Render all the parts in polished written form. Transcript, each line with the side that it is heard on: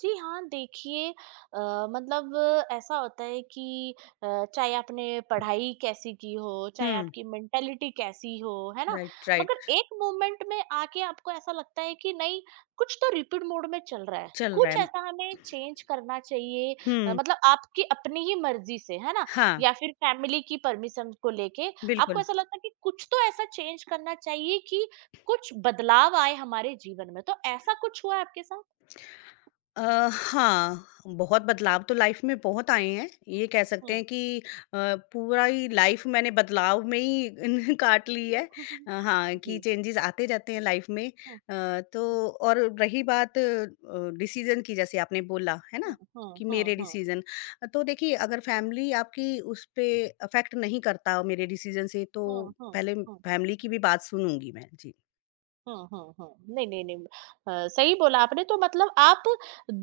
right: जी हाँ, देखिए मतलब ऐसा होता है कि चाहे आपने पढ़ाई कैसी की हो, चाहे
left: हुँ,
right: आपकी मेंटालिटी कैसी हो, है ना?
left: राइट,
right: मगर
left: राइट,
right: एक मोमेंट में आके आपको ऐसा लगता है कि नहीं, कुछ तो रिपीट मोड में चल रहा है।
left: चल रहा
right: कुछ
left: है।
right: ऐसा हमें चेंज करना चाहिए।
left: हुँ,
right: मतलब आपकी अपनी ही मर्ज़ी से, है ना?
left: हाँ,
right: या फिर फैमिली की परमिशन को लेके आपको
left: बिल्कुल।
right: ऐसा लगता है कि कुछ तो ऐसा चेंज करना चाहिए कि कुछ बदलाव आए हमारे जीवन में। तो ऐसा कुछ हुआ है आपके साथ?
left: हाँ, बहुत बदलाव तो लाइफ़ में बहुत आए हैं। ये कह सकते हैं कि पूरा ही लाइफ़ मैंने बदलाव में ही इन काट ली है। हाँ, कि
right: जी।
left: चेंजेज़ आते जाते हैं लाइफ़ में।
right: हाँ,
left: अ, तो और रही बात डिसीज़न की जैसे आपने बोला, है ना?
right: हाँ, हाँ,
left: कि मेरे
right: हाँ,
left: डिसीज़न तो देखिए अगर फ़ैमिली आपकी उस पे अफ़ेक्ट नहीं करता मेरे डिसीज़न से तो
right: हाँ, हाँ, हाँ,
left: पहले
right: हाँ,
left: फैमिली की भी बात सुनूँगी मैं। जी।
right: हाँ, हाँ, हाँ। नहीं, नहीं, नहीं। सही बोला आपने तो मतलब आप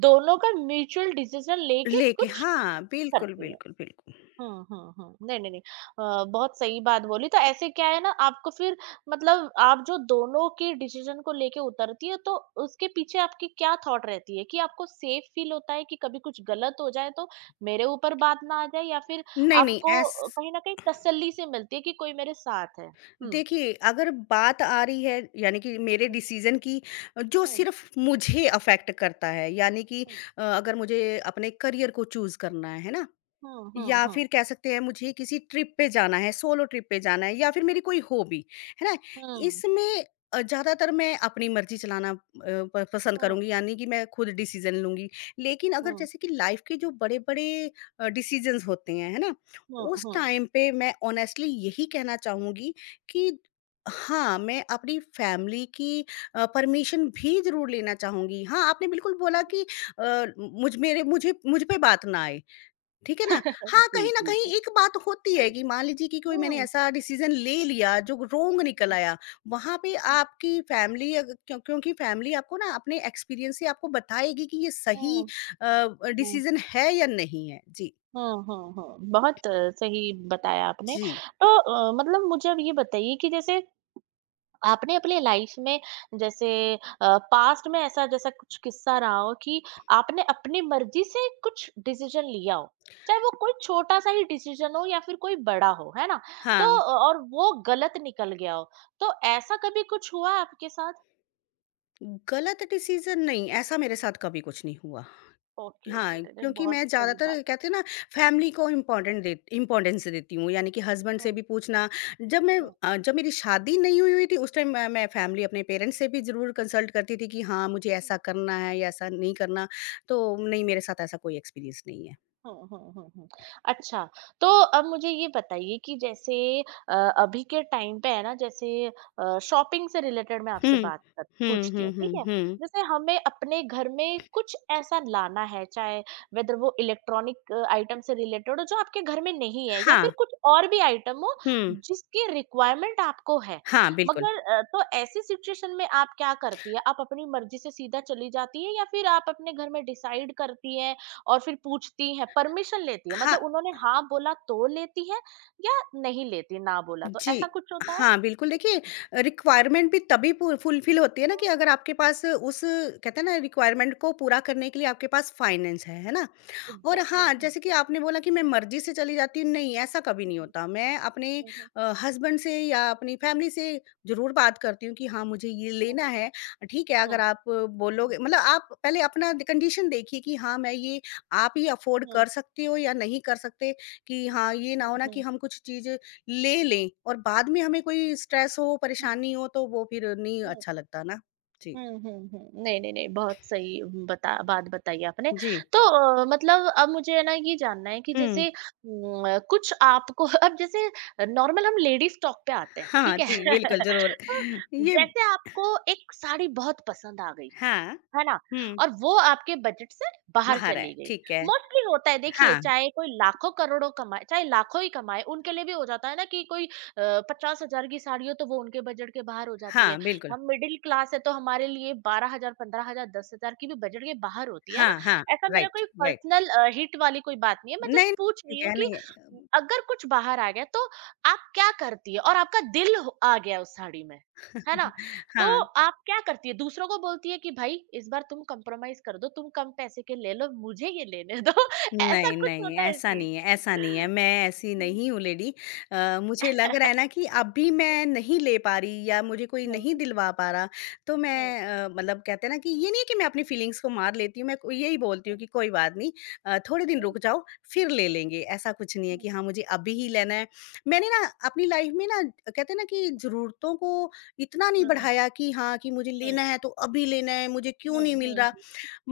right: दोनों का म्यूच्यूअल डिसीज़न लेके
left: लेके
right: कुछ
left: हाँ, बिल्कुल,
right: करती हैं।
left: बिल्कुल, बिल्कुल।
right: हुँ, हुँ, हुँ। नहीं, नहीं, नहीं। बहुत सही बात बोली। तो ऐसे क्या है ना, आपको फिर मतलब आप जो दोनों के डिसीज़न को लेके उतरती है तो उसके पीछे आपकी क्या थॉट रहती है? कि आपको सेफ फ़ील होता है कि कभी कुछ गलत हो जाए तो मेरे ऊपर बात ना आ जाए, या फिर
left: नहीं, नहीं
right: आपको
left: ऐस
right: कहीं न कहीं तसल्ली से मिलती है कि कोई मेरे साथ है? हुँ,
left: देखिए अगर बात आ रही है यानी कि मेरे
right: हुँ,
left: डिसीज़न की जो
right: हुँ,
left: सिर्फ़ मुझे अफ़ेक्ट करता है यानी कि अगर मुझे अपने करियर को चूज़ करना है ना?
right: हुँ, हुँ,
left: या
right: हुँ,
left: फिर कह सकते हैं मुझे किसी ट्रिप पे जाना है, सोलो ट्रिप पे जाना है या फिर मेरी कोई हॉबी, है ना?
right: हुँ,
left: इसमें ज़्यादातर मैं अपनी मर्ज़ी चलाना अ, प पसंद
right: हुँ,
left: करूँगी यानी कि मैं खुद डिसीज़न लूँगी। लेकिन अगर
right: हुँ,
left: जैसे कि लाइफ़ के जो बड़े-बड़े डिसीज़न्स होते हैं, है ना?
right: हुँ, हुँ,
left: उस
right: हुँ।
left: टाइम पे मैं ऑनेस्टली यही कहना चाहूँगी कि हाँ, मैं अपनी फैमिली की परमिशन भी ज़रूर लेना चाहूँगी। हाँ, आपने बिल्कुल बोला कि अ, मुझ मेरे मुझे मुझ पे बात ना आए। ठीक है ना? हाँ,
right: जी,
left: कहीं न
right: जी,
left: कहीं
right: जी।
left: एक बात होती है
right: हुँ,
left: कि मान लीजिए कि कोई मैंने
right: हुँ,
left: ऐसा डिसीज़न ले लिया जो रोंग निकल
right: हुँ,
left: आया, वहाँ पे आपकी फैमिली अग क्यों क्योंकि फैमिली आपको ना अपने एक्सपीरियंस से आपको बताएगी कि ये सही
right: हुँ,
left: अ,
right: हुँ।
left: डिसीज़न है या नहीं है। जी।
right: हाँ, हाँ, हाँ। बहुत सही बताया आपने।
left: जी।
right: तो मतलब मुझे अब ये बताइए कि जैसे आपने अपने लाइफ में, जैसे पास्ट में ऐसा जैसा कुछ किस्सा रहा हो कि आपने अपनी मर्ज़ी से कुछ डिसीज़न लिया हो, चाहे वो कोई छोटा-सा ही डिसीज़न हो या फिर कोई बड़ा हो, है ना?
left: हाँ,
right: तो और वो गलत निकल गया हो, तो ऐसा कभी कुछ हुआ आपके साथ?
left: गलत डिसीज़न नहीं, ऐसा मेरे साथ कभी कुछ नहीं हुआ।
right: ओके, ओके,
left: हाँ,
right: चलिए
left: क्योंकि
right: बहुत
left: मैं
right: सही बात
left: ज़्यादातर
right: है।
left: कहते हैं ना फैमिली को इम्पोर्टेंट दे इम्पोर्टेंस देती हूँ, यानी कि हस्बैंड से
right: हुँ,
left: भी पूछना जब
right: हुँ,
left: जब मेरी शादी नहीं हुई हुई थी उस टाइम मैं फैमिली अपने पेरेंट्स से भी ज़रूर कंसल्ट करती थी कि हाँ, मुझे ऐसा
right: हुँ।
left: करना है या ऐसा नहीं करना, तो नहीं मेरे साथ ऐसा कोई एक्सपीरियंस नहीं है।
right: हुँ, हुँ, हुँ, हुँ। अच्छा, तो अब मुझे ये बताइए कि जैसे अभी के टाइम पे है ना, जैसे शॉपिंग से रिलेटेड मैं
left: हुँ।
right: आपसे बात कर
left: हुँ,
right: पूछती हूँ,
left: हुँ, हुँ,
right: ठीक है?
left: हुँ।
right: जैसे हमें अपने घर में कुछ ऐसा लाना है, चाहे वेदर वो इलेक्ट्रॉनिक आइटम से रिलेटेड हो जो आपके घर में नहीं है, या फिर
left: हाँ।
right: कुछ और भी आइटम हो
left: हुँ।
right: जिसकी रिक्वायरमेंट आपको है।
left: हाँ, बिल्कुल।
right: मगर तो ऐसी सिचुएशन में आप क्या करती है? आप अपनी मर्ज़ी से सीधा चली जाती है, या फिर आप अपने घर में डिसाइड करती है और फिर पूछती हैं, परमिशन लेती है?
left: हाँ।
right: मतलब उन्होंने हाँ बोला तो लेती है या नहीं लेती, ना बोला तो? ऐसा
left: जी।
right: कुछ होता है?
left: हाँ, बिल्कुल देखिए
right: हुँ,
left: रिक्वायरमेंट भी तभी पू फुलफ़िल होती है ना
right: हुँ,
left: कि अगर आपके पास उस कहते हैं ना रिक्वायरमेंट को पूरा करने के लिए आपके पास फाइनेंस है ना? और
right: एग्ज़ैक्टली।
left: हाँ,
right: हुँ,
left: जैसे कि आपने बोला कि मैं मर्ज़ी से चली जाती हूँ, नहीं ऐसा कभी नहीं
right: हुँ,
left: होता। मैं अपने
right: हुँ,
left: हस्बैंड से या अपनी फैमिली से ज़रूर बात करती हूँ कि हाँ, मुझे ये
right: हुँ,
left: लेना है, ठीक है
right: हुँ,
left: अगर आप
right: हुँ,
left: बोलोगे मतलब आप पहले अपना द कंडीशन देखिए कि हाँ, मैं ये आप ही अफ़ोर्ड
right: हुँ,
left: कर सकते हो या नहीं कर सकते कि हाँ, ये ना
right: हुँ,
left: हो ना
right: हुँ,
left: कि
right: हुँ,
left: हम कुछ चीज़ ले लें और बाद में हमें कोई स्ट्रेस हो,
right: हुँ,
left: परेशानी हो तो वो फिर नहीं
right: हुँ, हुँ,
left: अच्छा लगता ना। जी।
right: हुँ, हुँ, हुँ, हुँ। नहीं, नहीं, नहीं। बहुत सही बता बात बताई आपने।
left: जी।
right: तो मतलब अब मुझे है ना ये जानना है कि
left: हुँ।
right: जैसे कुछ आपको अब जैसे नॉर्मल हम लेडीज़ टॉक पे आते हैं,
left: हाँ
right: ठीक
left: जी,
right: है?
left: बिल्कुल ज़रूर।
right: तो
left: ये
right: जैसे आपको एक साड़ी बहुत पसंद आ गई।
left: हाँ,
right: है ना?
left: हुँ,
right: और वो आपके बजट से बाहर
left: बाहर है,
right: चली गई।
left: ठीक है।
right: मोस्टली होता है देखिए,
left: हाँ,
right: चाहे कोई लाखों करोड़ों कमाए, चाहे लाखों ही कमाए, उनके लिए भी हो जाता है ना कि कोई 50,000 की साड़ी हो तो वो उनके बजट के बाहर हो जाती
left: हाँ,
right: है।
left: बिल्कुल।
right: हम मिडिल क्लास है तो हमारे लिए 12,000 15,000 10,000 की भी बजट के बाहर होती है
left: हाँ, हाँ,
right: ना? ऐसा मेरा
left: राइट,
right: कोई
left: राइट।
right: पर्सनल हिट वाली कोई बात नहीं है। मैं
left: नहीं,
right: जस्ट
left: नहीं,
right: पूछ रही
left: ठीक
right: हूँ
left: है,
right: कि
left: नहीं
right: अगर कुछ बाहर आ गया तो आप क्या करती है? और आपका दिल हो आ गया उस साड़ी में, है ना?
left: है।
right: तो
left: हाँ।
right: आप क्या करती है? दूसरों को बोलती है कि भाई इस बार तुम कॉम्प्रोमाइज़ कर दो, तुम कम पैसे के ले लो, मुझे ये लेने दो? ऐसा
left: नहीं,
right: कुछ
left: नहीं,
right: होता है
left: ऐसा
right: सीन?
left: नहीं है, मैं ऐसी
right: हुँ।
left: नहीं हूँ लेडी। मुझे लग रहा है ना कि अभी मैं नहीं ले पा रही या मुझे कोई
right: हुँ,
left: नहीं
right: हुँ,
left: दिलवा पा रहा, तो
right: हुँ,
left: मतलब कहते हैं ना कि ये नहीं है कि मैं अपनी फीलिंग्स को मार लेती हूँ, मैं को यही बोलती
right: हुँ,
left: हूँ कि कोई बात नहीं थोड़े दिन
right: हुँ,
left: रुक जाओ, फिर ले लेंगे। ऐसा कुछ नहीं है
right: हुँ,
left: कि हाँ, मुझे अभी ही
right: हुँ,
left: लेना है। मैंने ना अपनी लाइफ में ना कहते हैं ना कि ज़रूरतों को इतना नहीं
right: हुँ,
left: बढ़ाया कि हाँ, कि मुझे
right: हुँ,
left: लेना है तो अभी लेना है, मुझे क्यों
right: हुँ,
left: नहीं मिल
right: हुँ,
left: रहा?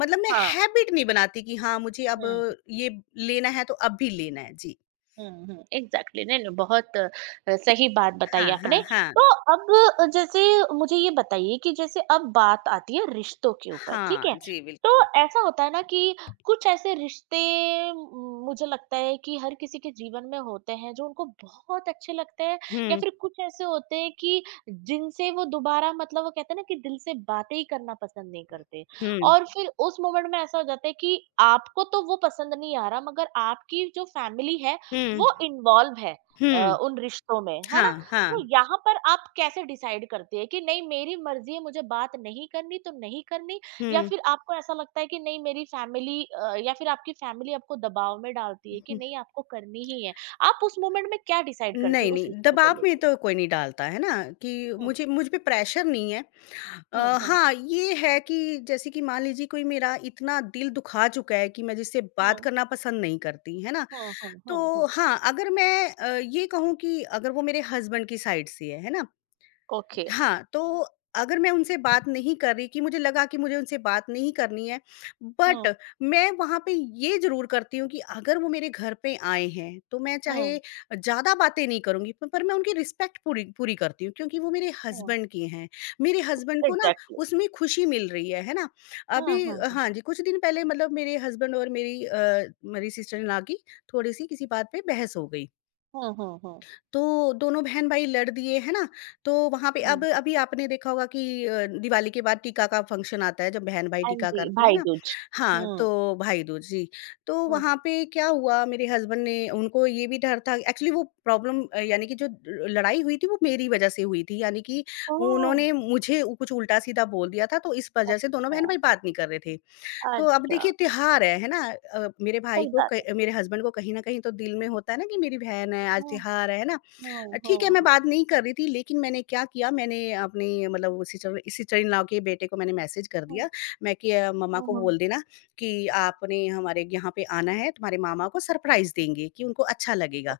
left: मतलब मैं
right: हाँ,
left: हैबिट नहीं बनाती कि हाँ, मुझे अब
right: हुँ।
left: ये लेना है तो अब भी लेना है। जी।
right: हुँ, हुँ, एग्ज़ैक्टली। नहीं, नहीं, बहुत सही बात बताई
left: हाँ,
right: आपने।
left: हाँ, हाँ।
right: तो अब जैसे मुझे ये बताइए कि जैसे अब बात आती है रिश्तों के ऊपर, ठीक है?
left: हाँ, जी
right: तो
left: बिल्कुल।
right: ऐसा होता है ना कि कुछ ऐसे रिश्ते, म मुझे लगता है कि हर किसी के जीवन में होते हैं जो उनको बहुत अच्छे लगते हैं, या
left: हुँ,
right: फिर कुछ ऐसे होते हैं कि जिनसे वो दोबारा मतलब वो कहते हैं ना कि दिल से बातें ही करना पसंद नहीं करते।
left: हुँ,
right: और फिर उस मोमेंट में ऐसा हो जाता है कि आपको तो वो पसंद नहीं आ रहा, मगर आपकी जो फैमिली है
left: हुँ,
right: वो इन्वॉल्व है अ,
left: हुँ।
right: उन रिश्तों में, है ना?
left: हाँ,
right: तो
left: हाँ।
right: यहाँ पर आप कैसे डिसाइड करते हैं कि नहीं मेरी मर्ज़ी है, मुझे बात नहीं करनी तो नहीं करनी, या
left: हुँ,
right: फिर आपको ऐसा लगता है कि नहीं मेरी फैमिली, या फिर आपकी फैमिली आपको दबाव में डालती है कि
left: हुँ।
right: नहीं आपको करनी ही है? आप उस मोमेंट में क्या डिसाइड करती
left: नहीं,
right: है उस
left: नहीं,
right: रिश्तों को
left: दबाव में
right: लेके?
left: तो कोई नहीं डालता, है ना? कि
right: हुँ,
left: मुझ पे प्रेशर नहीं है।
right: हुँ, हुँ,
left: हाँ, ये है कि जैसे कि मान लीजिए कोई मेरा इतना दिल दुखा चुका है कि मैं जिससे बात
right: हुँ,
left: करना पसंद नहीं करती, है ना?
right: हुँ, हुँ, हुँ,
left: तो
right: हुँ।
left: हाँ, अगर मैं अ, ये कहूँ कि अगर वो मेरे हस्बैंड की साइड से है ना?
right: ओके।
left: हाँ, तो अगर मैं उनसे बात नहीं कर रही कि मुझे लगा कि मुझे उनसे बात नहीं करनी है, बट
right: हुँ,
left: मैं वहाँ पे ये ज़रूर करती हूँ कि अगर वो मेरे घर पे आए हैं, तो मैं चाहे
right: हुँ,
left: ज़्यादा बातें नहीं करूँगी, प पर मैं उनकी रिस्पेक्ट पूरी पूरी करती हूँ क्योंकि वो मेरे
right: हुँ।
left: हस्बैंड के हैं। मेरे हस्बैंड को ना
right: एग्ज़ैक्टली।
left: उसमें खुशी मिल रही है ना?
right: हुँ, हुँ,
left: हाँ जी, कुछ दिन पहले मतलब मेरे हस्बैंड और मेरी सिस्टर-इन-लॉ की थोड़ी-सी किसी बात पे बहस हो गई।
right: हुँ, हुँ, हुँ, हुँ,
left: तो दोनों बहन-भाई लड़ दिए, है ना? तो वहाँ पे अब
right: हुँ।
left: अभी आपने देखा होगा कि दिवाली के बाद टीका का फंक्शन आता है, जब बहन-भाई
right: हाँ
left: टीका
right: जी,
left: करते हैं
right: भाई
left: ना?
right: दूज।
left: हाँ, तो
right: हुँ,
left: भाई-दूज जी। तो
right: हुँ।
left: वहाँ पे क्या हुआ मेरे हस्बैंड ने उनको ये भी डर था एक्चुअली वो यानी कि जो ल लड़ाई हुई थी वो मेरी वजह से हुई थी, यानी कि
right: ओह!
left: उन्होंने मुझे उ कुछ उल्टा-सीधा बोल दिया था, तो इस वजह से दोनों
right: अच्छा,
left: बहन-भाई बात नहीं कर रहे थे। तो अब
right: अच्छा,
left: देखिए त्योहार है ना?
right: सही बात है।
left: मेरे हस्बैंड को कहीं न कहीं तो दिल में होता है ना कि मेरी बहन है, आज
right: हुँ,
left: त्योहार है ना?
right: हुँ,
left: ठीक है,
right: हुँ,
left: मैं
right: हुँ।
left: बात नहीं कर रही थी, लेकिन मैंने क्या किया, मैंने अपनी मतलब सिस्टर-इन-लॉ के बेटे को मैंने मैसेज कर
right: हुँ,
left: दिया, मैं कि मम्मा
right: हुँ,
left: को
right: हुँ।
left: बोल देना कि आपने हमारे यहाँ पे आना है, तुम्हारे मामा को सरप्राइज़ देंगे कि उनको अच्छा लगेगा।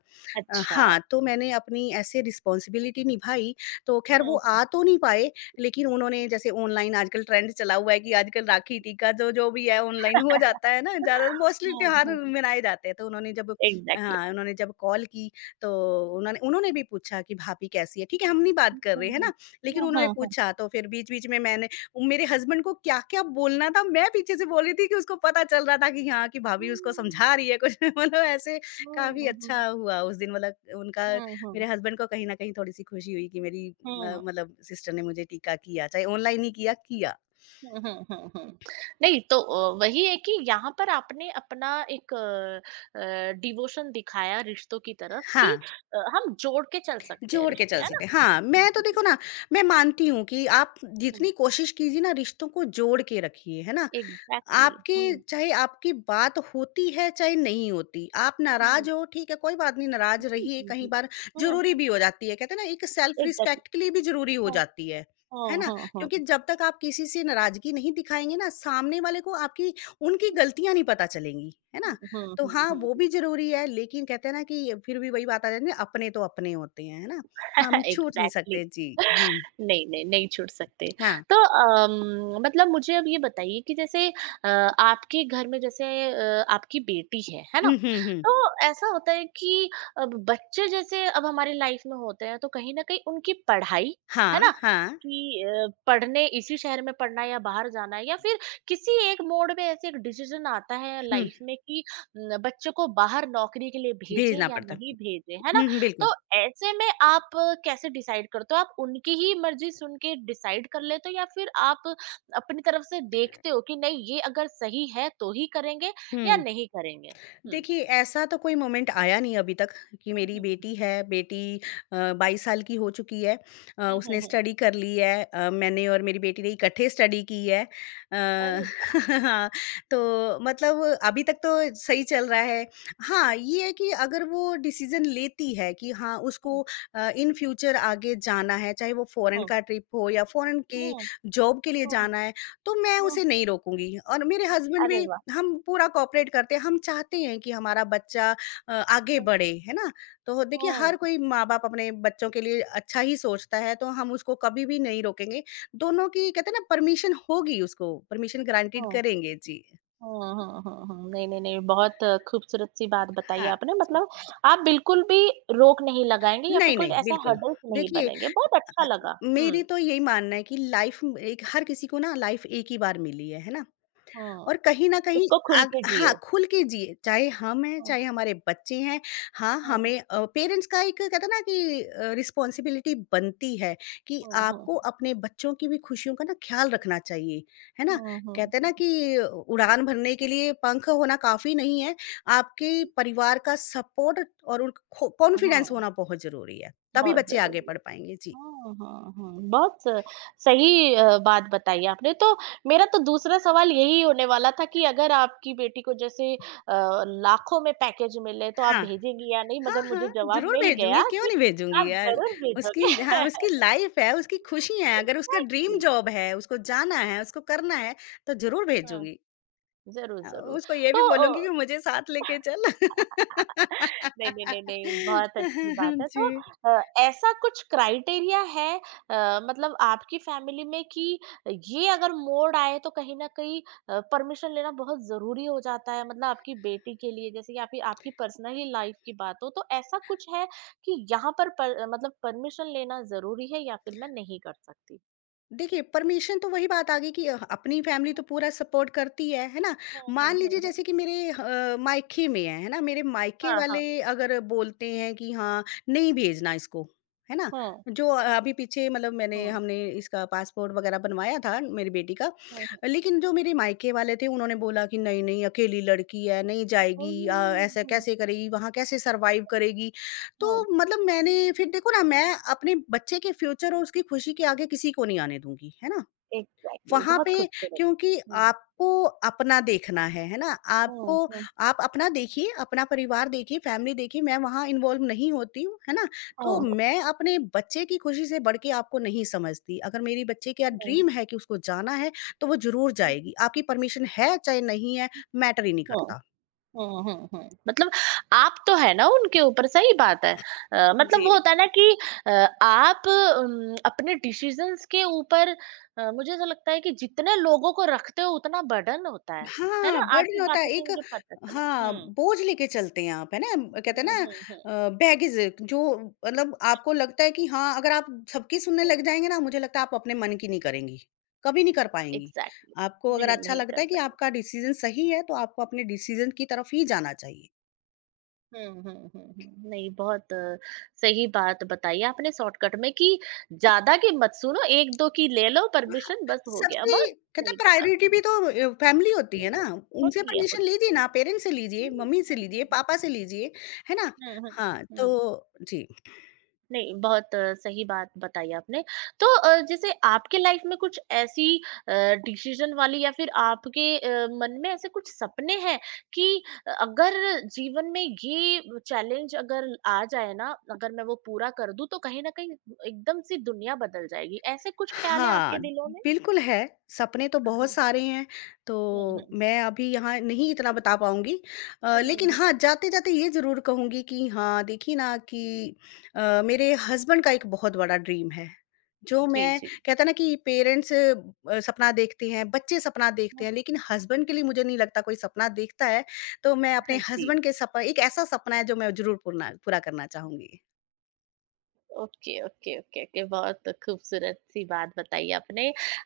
right: अच्छा,
left: हाँ, तो मैंने अपनी ऐसे रिस्पॉन्सिबिलिटी निभाई, तो ख़ैर वो
right: हुँ, हुँ,
left: आ तो नहीं पाए, लेकिन उन्होंने जैसे ऑनलाइन आजकल ट्रेंड चला हुआ है कि आजकल राखी, टीका जो जो भी है ऑनलाइन हो जाता है ना, ज़्यादातर मोस्टली
right: हुँ,
left: त्योहार
right: हुँ,
left: मनाए जाते हैं। तो
right: एग्ज़ैक्टली।
left: उन्होंने जब कॉल की तो उन्होंने उन्होंने भी पूछा कि भाभी कैसी है? ठीक है, हम नहीं बात
right: हुँ,
left: कर
right: हुँ,
left: रहे, है ना?
right: हुँ,
left: लेकिन
right: हुँ,
left: उन्होंने
right: हुँ, हुँ।
left: पूछा तो फिर बीच-बीच में मैंने मेरे हस्बैंड को क्या-क्या बोलना था मैं पीछे से बोल रही थी कि उसको पता चल रहा था कि हाँ, कि भाभी उसको समझा रही है कुछ मतलब ऐसे
right: हुँ,
left: काफ़ी
right: हुँ, हुँ,
left: अच्छा हुआ उस दिन मतलब उनका
right: हुँ,
left: मेरे
right: हुँ।
left: हस्बैंड को कहीं न कहीं थोड़ी-सी खुशी हुई कि मेरी म मतलब सिस्टर ने मुझे टीका किया, चाहे ऑनलाइन ही किया, किया।
right: हुँ, हुँ, हुँ, हुँ। नहीं तो वही है कि यहाँ पर आपने अपना एक डिवोशन दिखाया रिश्तों की तरफ कि
left: हाँ,
right: हम जोड़ के चल सकते हैं
left: जोड़ के
right: रिश्ते,
left: चल
right: है ना?
left: सके। हाँ,
right: जी,
left: मैं तो
right: जी, जी।
left: देखो ना, मैं मानती हूँ कि आप
right: हुँ,
left: जितनी कोशिश कीजिए ना रिश्तों को जोड़ के रखिए, है ना?
right: एग्ज़ैक्टली।
left: आपके
right: हुँ,
left: चाहे आपकी बात होती है, चाहे नहीं होती, आप
right: हुँ,
left: नाराज़ हो, ठीक है, कोई बात नहीं, नाराज़
right: जी,
left: रहिए,
right: जी,
left: कई
right: जी।
left: बार
right: हुँ,
left: ज़रूरी
right: हुँ।
left: भी हो जाती है। कहते हैं ना, एक सेल्फ
right: Exactly.
left: रिस्पेक्ट के लिए भी ज़रूरी हो
right: Huh,
left: जाती है
right: huh,
left: ना?
right: huh, huh.
left: क्योंकि जब तक आप किसी से नाराज़गी नहीं दिखाएँगे ना, सामने वाले को आपकी उनकी गलतियाँ नहीं पता चलेंगी, है ना?
right: Hmm, hmm,
left: तो
right: hmm,
left: हाँ,
right: hmm.
left: वो
right: Hmm.
left: भी ज़रूरी है, लेकिन कहते हैं ना कि ये फिर भी वही बात आ जाती है, अपने तो अपने होते हैं, है ना? हम छूट नहीं
right: एग्ज़ैक्टली।
left: सकते। जी, हुँ,
right: नहीं, नहीं, नहीं छूट सकते।
left: हाँ।
right: तो अम, मतलब मुझे अब ये बताइए कि जैसे अ, आपके घर में, जैसे आपकी बेटी है ना?
left: हुँ, हुँ, हुँ।
right: तो ऐसा होता है कि अब बच्चे जैसे अब हमारी लाइफ में होते हैं, तो कहीं न कहीं उनकी पढ़ाई,
left: हाँ,
right: है ना?
left: हाँ।
right: कि पढ़ने इसी शहर में पढ़ना है या बाहर जाना है, या फिर किसी एक मोड़ में ऐसे एक डिसीज़न आता है
left: हुँ,
right: लाइफ में कि न बच्चे को बाहर नौकरी के लिए भेजें
left: भेजना
right: या
left: पड़ता है।
right: नहीं भेजें, है ना?
left: हुँ, हुँ, बिल्कुल।
right: तो ऐसे में आप कैसे डिसाइड करते हो? आप उनकी ही मर्ज़ी सुन के डिसाइड कर लेते हो, या फिर आप अपनी तरफ से देखते हो कि नहीं ये अगर सही है तो ही करेंगे या
left: हुँ।
right: नहीं करेंगे? हुँ।
left: देखिए, ऐसा तो कोई मोमेंट आया नहीं अभी तक कि
right: हुँ,
left: मेरी
right: हुँ,
left: बेटी है, 22 साल की हो चुकी है।
right: हुँ, हुँ,
left: उसने
right: हुँ।
left: स्टडी कर ली है। मैंने और मेरी बेटी ने इकट्ठे स्टडी की है। अ,
right: अरे वाह!
left: हाँ, तो मतलब अभी तक तो सही चल रहा है। हाँ, ये है कि अगर वो डिसीज़न लेती है कि हाँ,
right: हुँ,
left: उसको इन फ्यूचर आगे जाना है, चाहे वो फ़ॉरेन
right: हुँ।
left: का ट्रिप हो या फ़ॉरेन की
right: हुँ,
left: जॉब के लिए
right: हुँ,
left: जाना है, तो मैं
right: हुँ।
left: उसे नहीं रोकूँगी और मेरे हस्बैंड
right: अरे
left: भी
right: वाह!
left: हम पूरा कोऑपरेट करते हैं, हम चाहते हैं कि हमारा बच्चा आगे
right: हुँ,
left: बढ़े, है ना? तो देखिए हर
right: हुँ,
left: कोई माँ-बाप अपने बच्चों के लिए अच्छा ही सोचता है, तो हम उसको कभी भी नहीं रोकेंगे। दोनों की कहते हैं ना परमिशन होगी उसको, परमिशन ग्रांटेड
right: हुँ।
left: करेंगे। जी,
right: हुँ, हुँ, हुँ, हुँ। नहीं, नहीं, नहीं, बहुत खूबसूरत सी बात बताई
left: हाँ,
right: आपने।
left: जी।
right: मतलब आप बिल्कुल भी रोक नहीं लगाएँगे या फिर
left: नहीं,
right: कोई
left: नहीं,
right: ऐसा
left: बिल्कुल।
right: हर्डल्स नहीं
left: देखिए
right: बनेंगे। बहुत अच्छा
left: अ,
right: लगा। हुँ,
left: मेरी तो यही मानना है कि लाइफ़ एक हर किसी को ना लाइफ़ एक ही बार मिली है ना?
right: हुँ।
left: और कहीं न कहीं
right: उसको खुल
left: आग
right: के
left: हाँ,
right: जियो।
left: खुल के जिए, चाहे हम हैं,
right: हाँ,
left: चाहे हमारे बच्चे हैं। हाँ,
right: हाँ,
left: हमें पेरेंट्स का एक कहते हैं ना कि रिस्पॉन्सिबिलिटी बनती है कि
right: हाँ, हाँ,
left: आपको अपने बच्चों की भी खुशियों का ना ख़्याल रखना चाहिए, है ना?
right: हाँ, हाँ।
left: कहते हैं ना
right: हुँ,
left: कि उड़ान भरने के लिए पंख होना काफ़ी नहीं है, आपके
right: हुँ।
left: परिवार का सपोर्ट और उन खो कॉन्फिडेंस
right: हाँ,
left: होना बहुत ज़रूरी है, तभी
right: बहुत
left: बच्चे आगे
right: ज़रूरी है।
left: बढ़ पाएँगे। जी।
right: हाँ, हाँ, हाँ, बहुत सही बात बताई आपने। तो मेरा तो दूसरा सवाल यही होने वाला था कि अगर आपकी बेटी को जैसे लाखों में पैकेज मिले, तो आप
left: हाँ।
right: भेजेंगी या नहीं?
left: हाँ,
right: मगर
left: हाँ,
right: मुझे जवाब
left: ज़रूर
right: मिल
left: भेजूँगी,
right: गया
left: क्यों
right: कि
left: नहीं भेजूँगी
right: आप
left: यार।
right: ज़रूर
left: उसकी
right: भेजोगे।
left: हाँ, उसकी लाइफ़ है, उसकी खुशी है, अगर उसका ड्रीम
right: एग्ज़ैक्टली।
left: जॉब है, उसको जाना है, उसको करना है, तो ज़रूर
right: हाँ,
left: भेजूँगी।
right: ज़रूर,
left: अ,
right: ज़रूर।
left: उसको ये भी
right: तो
left: बोलूँगी
right: अ
left: कि मुझे साथ लेके चल।
right: नहीं, नहीं, नहीं, नहीं, बहुत अच्छी बात है।
left: जी।
right: तो ऐसा कुछ क्राइटेरिया है मतलब आपकी फैमिली में कि ये अगर मोड़ आए तो कहीं न कहीं परमिशन लेना बहुत ज़रूरी हो जाता है? मतलब आपकी बेटी के लिए, जैसे कि आपकी आपकी पर्सनली लाइफ़ की बात हो, तो ऐसा कुछ है कि यहाँ पर मतलब परमिशन लेना ज़रूरी है, या फिर मैं नहीं कर सकती?
left: देखिए, परमिशन तो वही बात आ गई कि अपनी फैमिली तो पूरा सपोर्ट करती है ना?
right: हुँ,
left: मान
right: हुँ,
left: लीजिए
right: हुँ, हुँ।
left: जैसे कि मायके में है ना? मेरे मायके
right: हाँ, हाँ।
left: वाले अगर बोलते हैं कि हाँ, नहीं भेजना इसको, है ना?
right: हुँ,
left: जो अभी पीछे मतलब मैंने
right: हुँ,
left: हमने इसका पासपोर्ट वगैरह बनवाया था मेरी बेटी का।
right: हुँ, हुँ।
left: लेकिन जो मेरे मायके वाले थे उन्होंने बोला कि नहीं, नहीं अकेली लड़की है, नहीं
right: हुँ, हुँ, हुँ,
left: ऐसा
right: हुँ,
left: कैसे करेगी, वहाँ कैसे सर्वाइव करेगी? तो
right: हुँ।
left: मतलब मैंने फिर देखो ना मैं अपने बच्चे के फ्यूचर और उसकी खुशी के आगे किसी को नहीं आने दूंगी, है ना?
right: एग्ज़ैक्टली,
left: वहाँ
right: बहुत
left: पे
right: खूबसूरत।
left: क्योंकि
right: हुँ।
left: आपको अपना देखना है ना? आपको
right: हुँ, हुँ,
left: आप अपना देखिए, अपना परिवार देखिए, फैमिली देखिए, मैं वहाँ इन्वॉल्व नहीं होती हूँ, है ना?
right: हुँ,
left: तो
right: हुँ,
left: मैं अपने बच्चे की खुशी से बढ़ के आपको नहीं समझती। अगर मेरी बच्चे का
right: हुँ,
left: ड्रीम है कि उसको जाना है, तो वो ज़रूर जाएगी। आपकी परमिशन है चाहे नहीं है, मैटर ही नहीं
right: हुँ,
left: करता।
right: हुँ, हुँ, हुँ। मतलब आप तो है ना उनके ऊपर, सही बात है। मतलब
left: जी।
right: वो होता है ना कि अ, आप अपने डिसीज़न्स के ऊपर, मुझे ऐसा लगता है कि जितने लोगों को रखते हो उतना बर्डन होता है। है
left: हाँ,
right: ना? आपकी
left: बर्डन होता
right: बातों
left: है
right: से
left: एक
right: मुझे पता चला।
left: हाँ,
right: हुँ,
left: बोझ लेके चलते हैं आप, है ना? कहते हैं
right: हुँ, हुँ, हुँ,
left: ना बैगेज जो मतलब आपको लगता है कि हाँ, अगर आप सबकी सुनने
right: हुँ।
left: लग जाएँगे ना, मुझे लगता है आप अपने मन की नहीं करेंगी, कभी नहीं कर पाएँगी।
right: एग्ज़ैक्टली।
left: आपको अगर
right: नहीं,
left: अच्छा
right: नहीं
left: लगता
right: कर
left: है कि
right: पाए।
left: आपका डिसीज़न सही है, तो आपको अपने डिसीज़न की तरफ ही जाना चाहिए।
right: हुँ, हुँ, हुँ, हुँ। नहीं, बहुत सही बात बताई आपने शॉर्टकट में, कि ज़्यादा की मत सुनो, 1-2 की ले लो
left: हाँ,
right: परमिशन, बस हो गया।
left: सबसे
right: बहुत
left: कहते हैं
right: सही बता
left: प्रायोरिटी भी
right: हुँ,
left: तो फैमिली होती
right: हुँ,
left: है ना,
right: हुँ।
left: उनसे
right: होती है,
left: परमिशन
right: होती
left: लीजिए ना, पेरेंट्स से लीजिए,
right: हुँ,
left: मम्मी से
right: हुँ,
left: लीजिए,
right: हुँ, हुँ।
left: पापा से लीजिए, है ना?
right: हुँ, हुँ,
left: हाँ,
right: हुँ।
left: तो जी।
right: नहीं, बहुत सही बात बताई आपने। तो जैसे आपके लाइफ़ में कुछ ऐसी अ, डिसीज़न वाली, या फिर आपके मन में ऐसे कुछ सपने हैं कि अगर जीवन में ये चैलेंज अगर आ जाए ना, अगर मैं वो पूरा कर दूँ तो कहीं न कहीं एकदम से दुनिया बदल जाएगी। ऐसे कुछ ख़्याल हैं
left: हाँ,
right: आपके दिलों में?
left: बिल्कुल है, सपने तो बहुत सारे हैं, तो
right: हुँ, हुँ, हुँ।
left: मैं अभी यहाँ नहीं इतना बता पाऊँगी।
right: हुँ, हुँ,
left: लेकिन
right: हुँ।
left: हाँ, जाते-जाते ये ज़रूर कहूँगी कि हाँ, देखिए ना कि मेरे हस्बैंड का एक बहुत बड़ा ड्रीम है, जो
right: जी,
left: मैं
right: जी।
left: कहते हैं ना कि सपना देखते हैं, बच्चे सपना देखते हैं, लेकिन हस्बैंड के लिए मुझे नहीं लगता कोई सपना देखता है, तो मैं अपने
right: जी।
left: हस्बैंड के सप एक ऐसा सपना है, जो मैं ज़रूर पूर्ना पूरा करना चाहूँगी।
right: Okay, okay, okay, okay. बहुत खूबसूरत सी बात बताई आपने।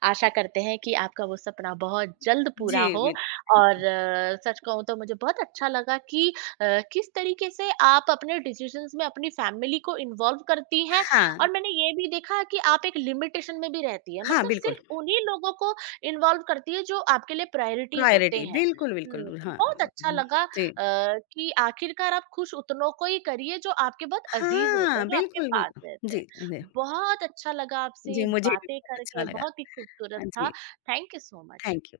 right: आशा करते हैं कि आपका वो सपना बहुत जल्द पूरा
left: जी,
right: हो,
left: बिल
right: और सच कहूँ तो मुझे बहुत अच्छा लगा कि अ, किस तरीके से आप अपने डिसीज़न्स में अपनी फैमिली को इन्वॉल्व करती हैं,
left: हाँ,
right: और मैंने ये भी देखा कि आप एक लिमिटेशन में भी रहती हैं।
left: हाँ,
right: मतलब
left: बिल्कुल।
right: सिर्फ़ उन्हीं लोगों को इन्वॉल्व करती है जो आपके लिए प्रायोरिटी होते
left: प्रायोरिटी
right: हैं।
left: बिल्कुल,
right: हुँ,
left: बिल्कुल। हाँ,
right: बहुत अच्छा
left: हुँ,
right: लगा
left: जी।
right: अ, कि आखिरकार आप खुश उतनों को ही करिए जो आपके बहुत अजीज होते हैं,
left: हाँ,
right: जो आपके
left: बिल्कुल,
right: पास
left: बिल्कुल।
right: रहते
left: जी,
right: हैं।
left: जी,
right: बहुत अच्छा लगा
left: जी
right: आपसे
left: मुझे भी
right: बातें
left: बहुत अच्छा
right: करके,
left: लगा।
right: बहुत ही खूबसूरत
left: हाँ
right: था।
left: जी,
right: thank you so much.
left: Thank you.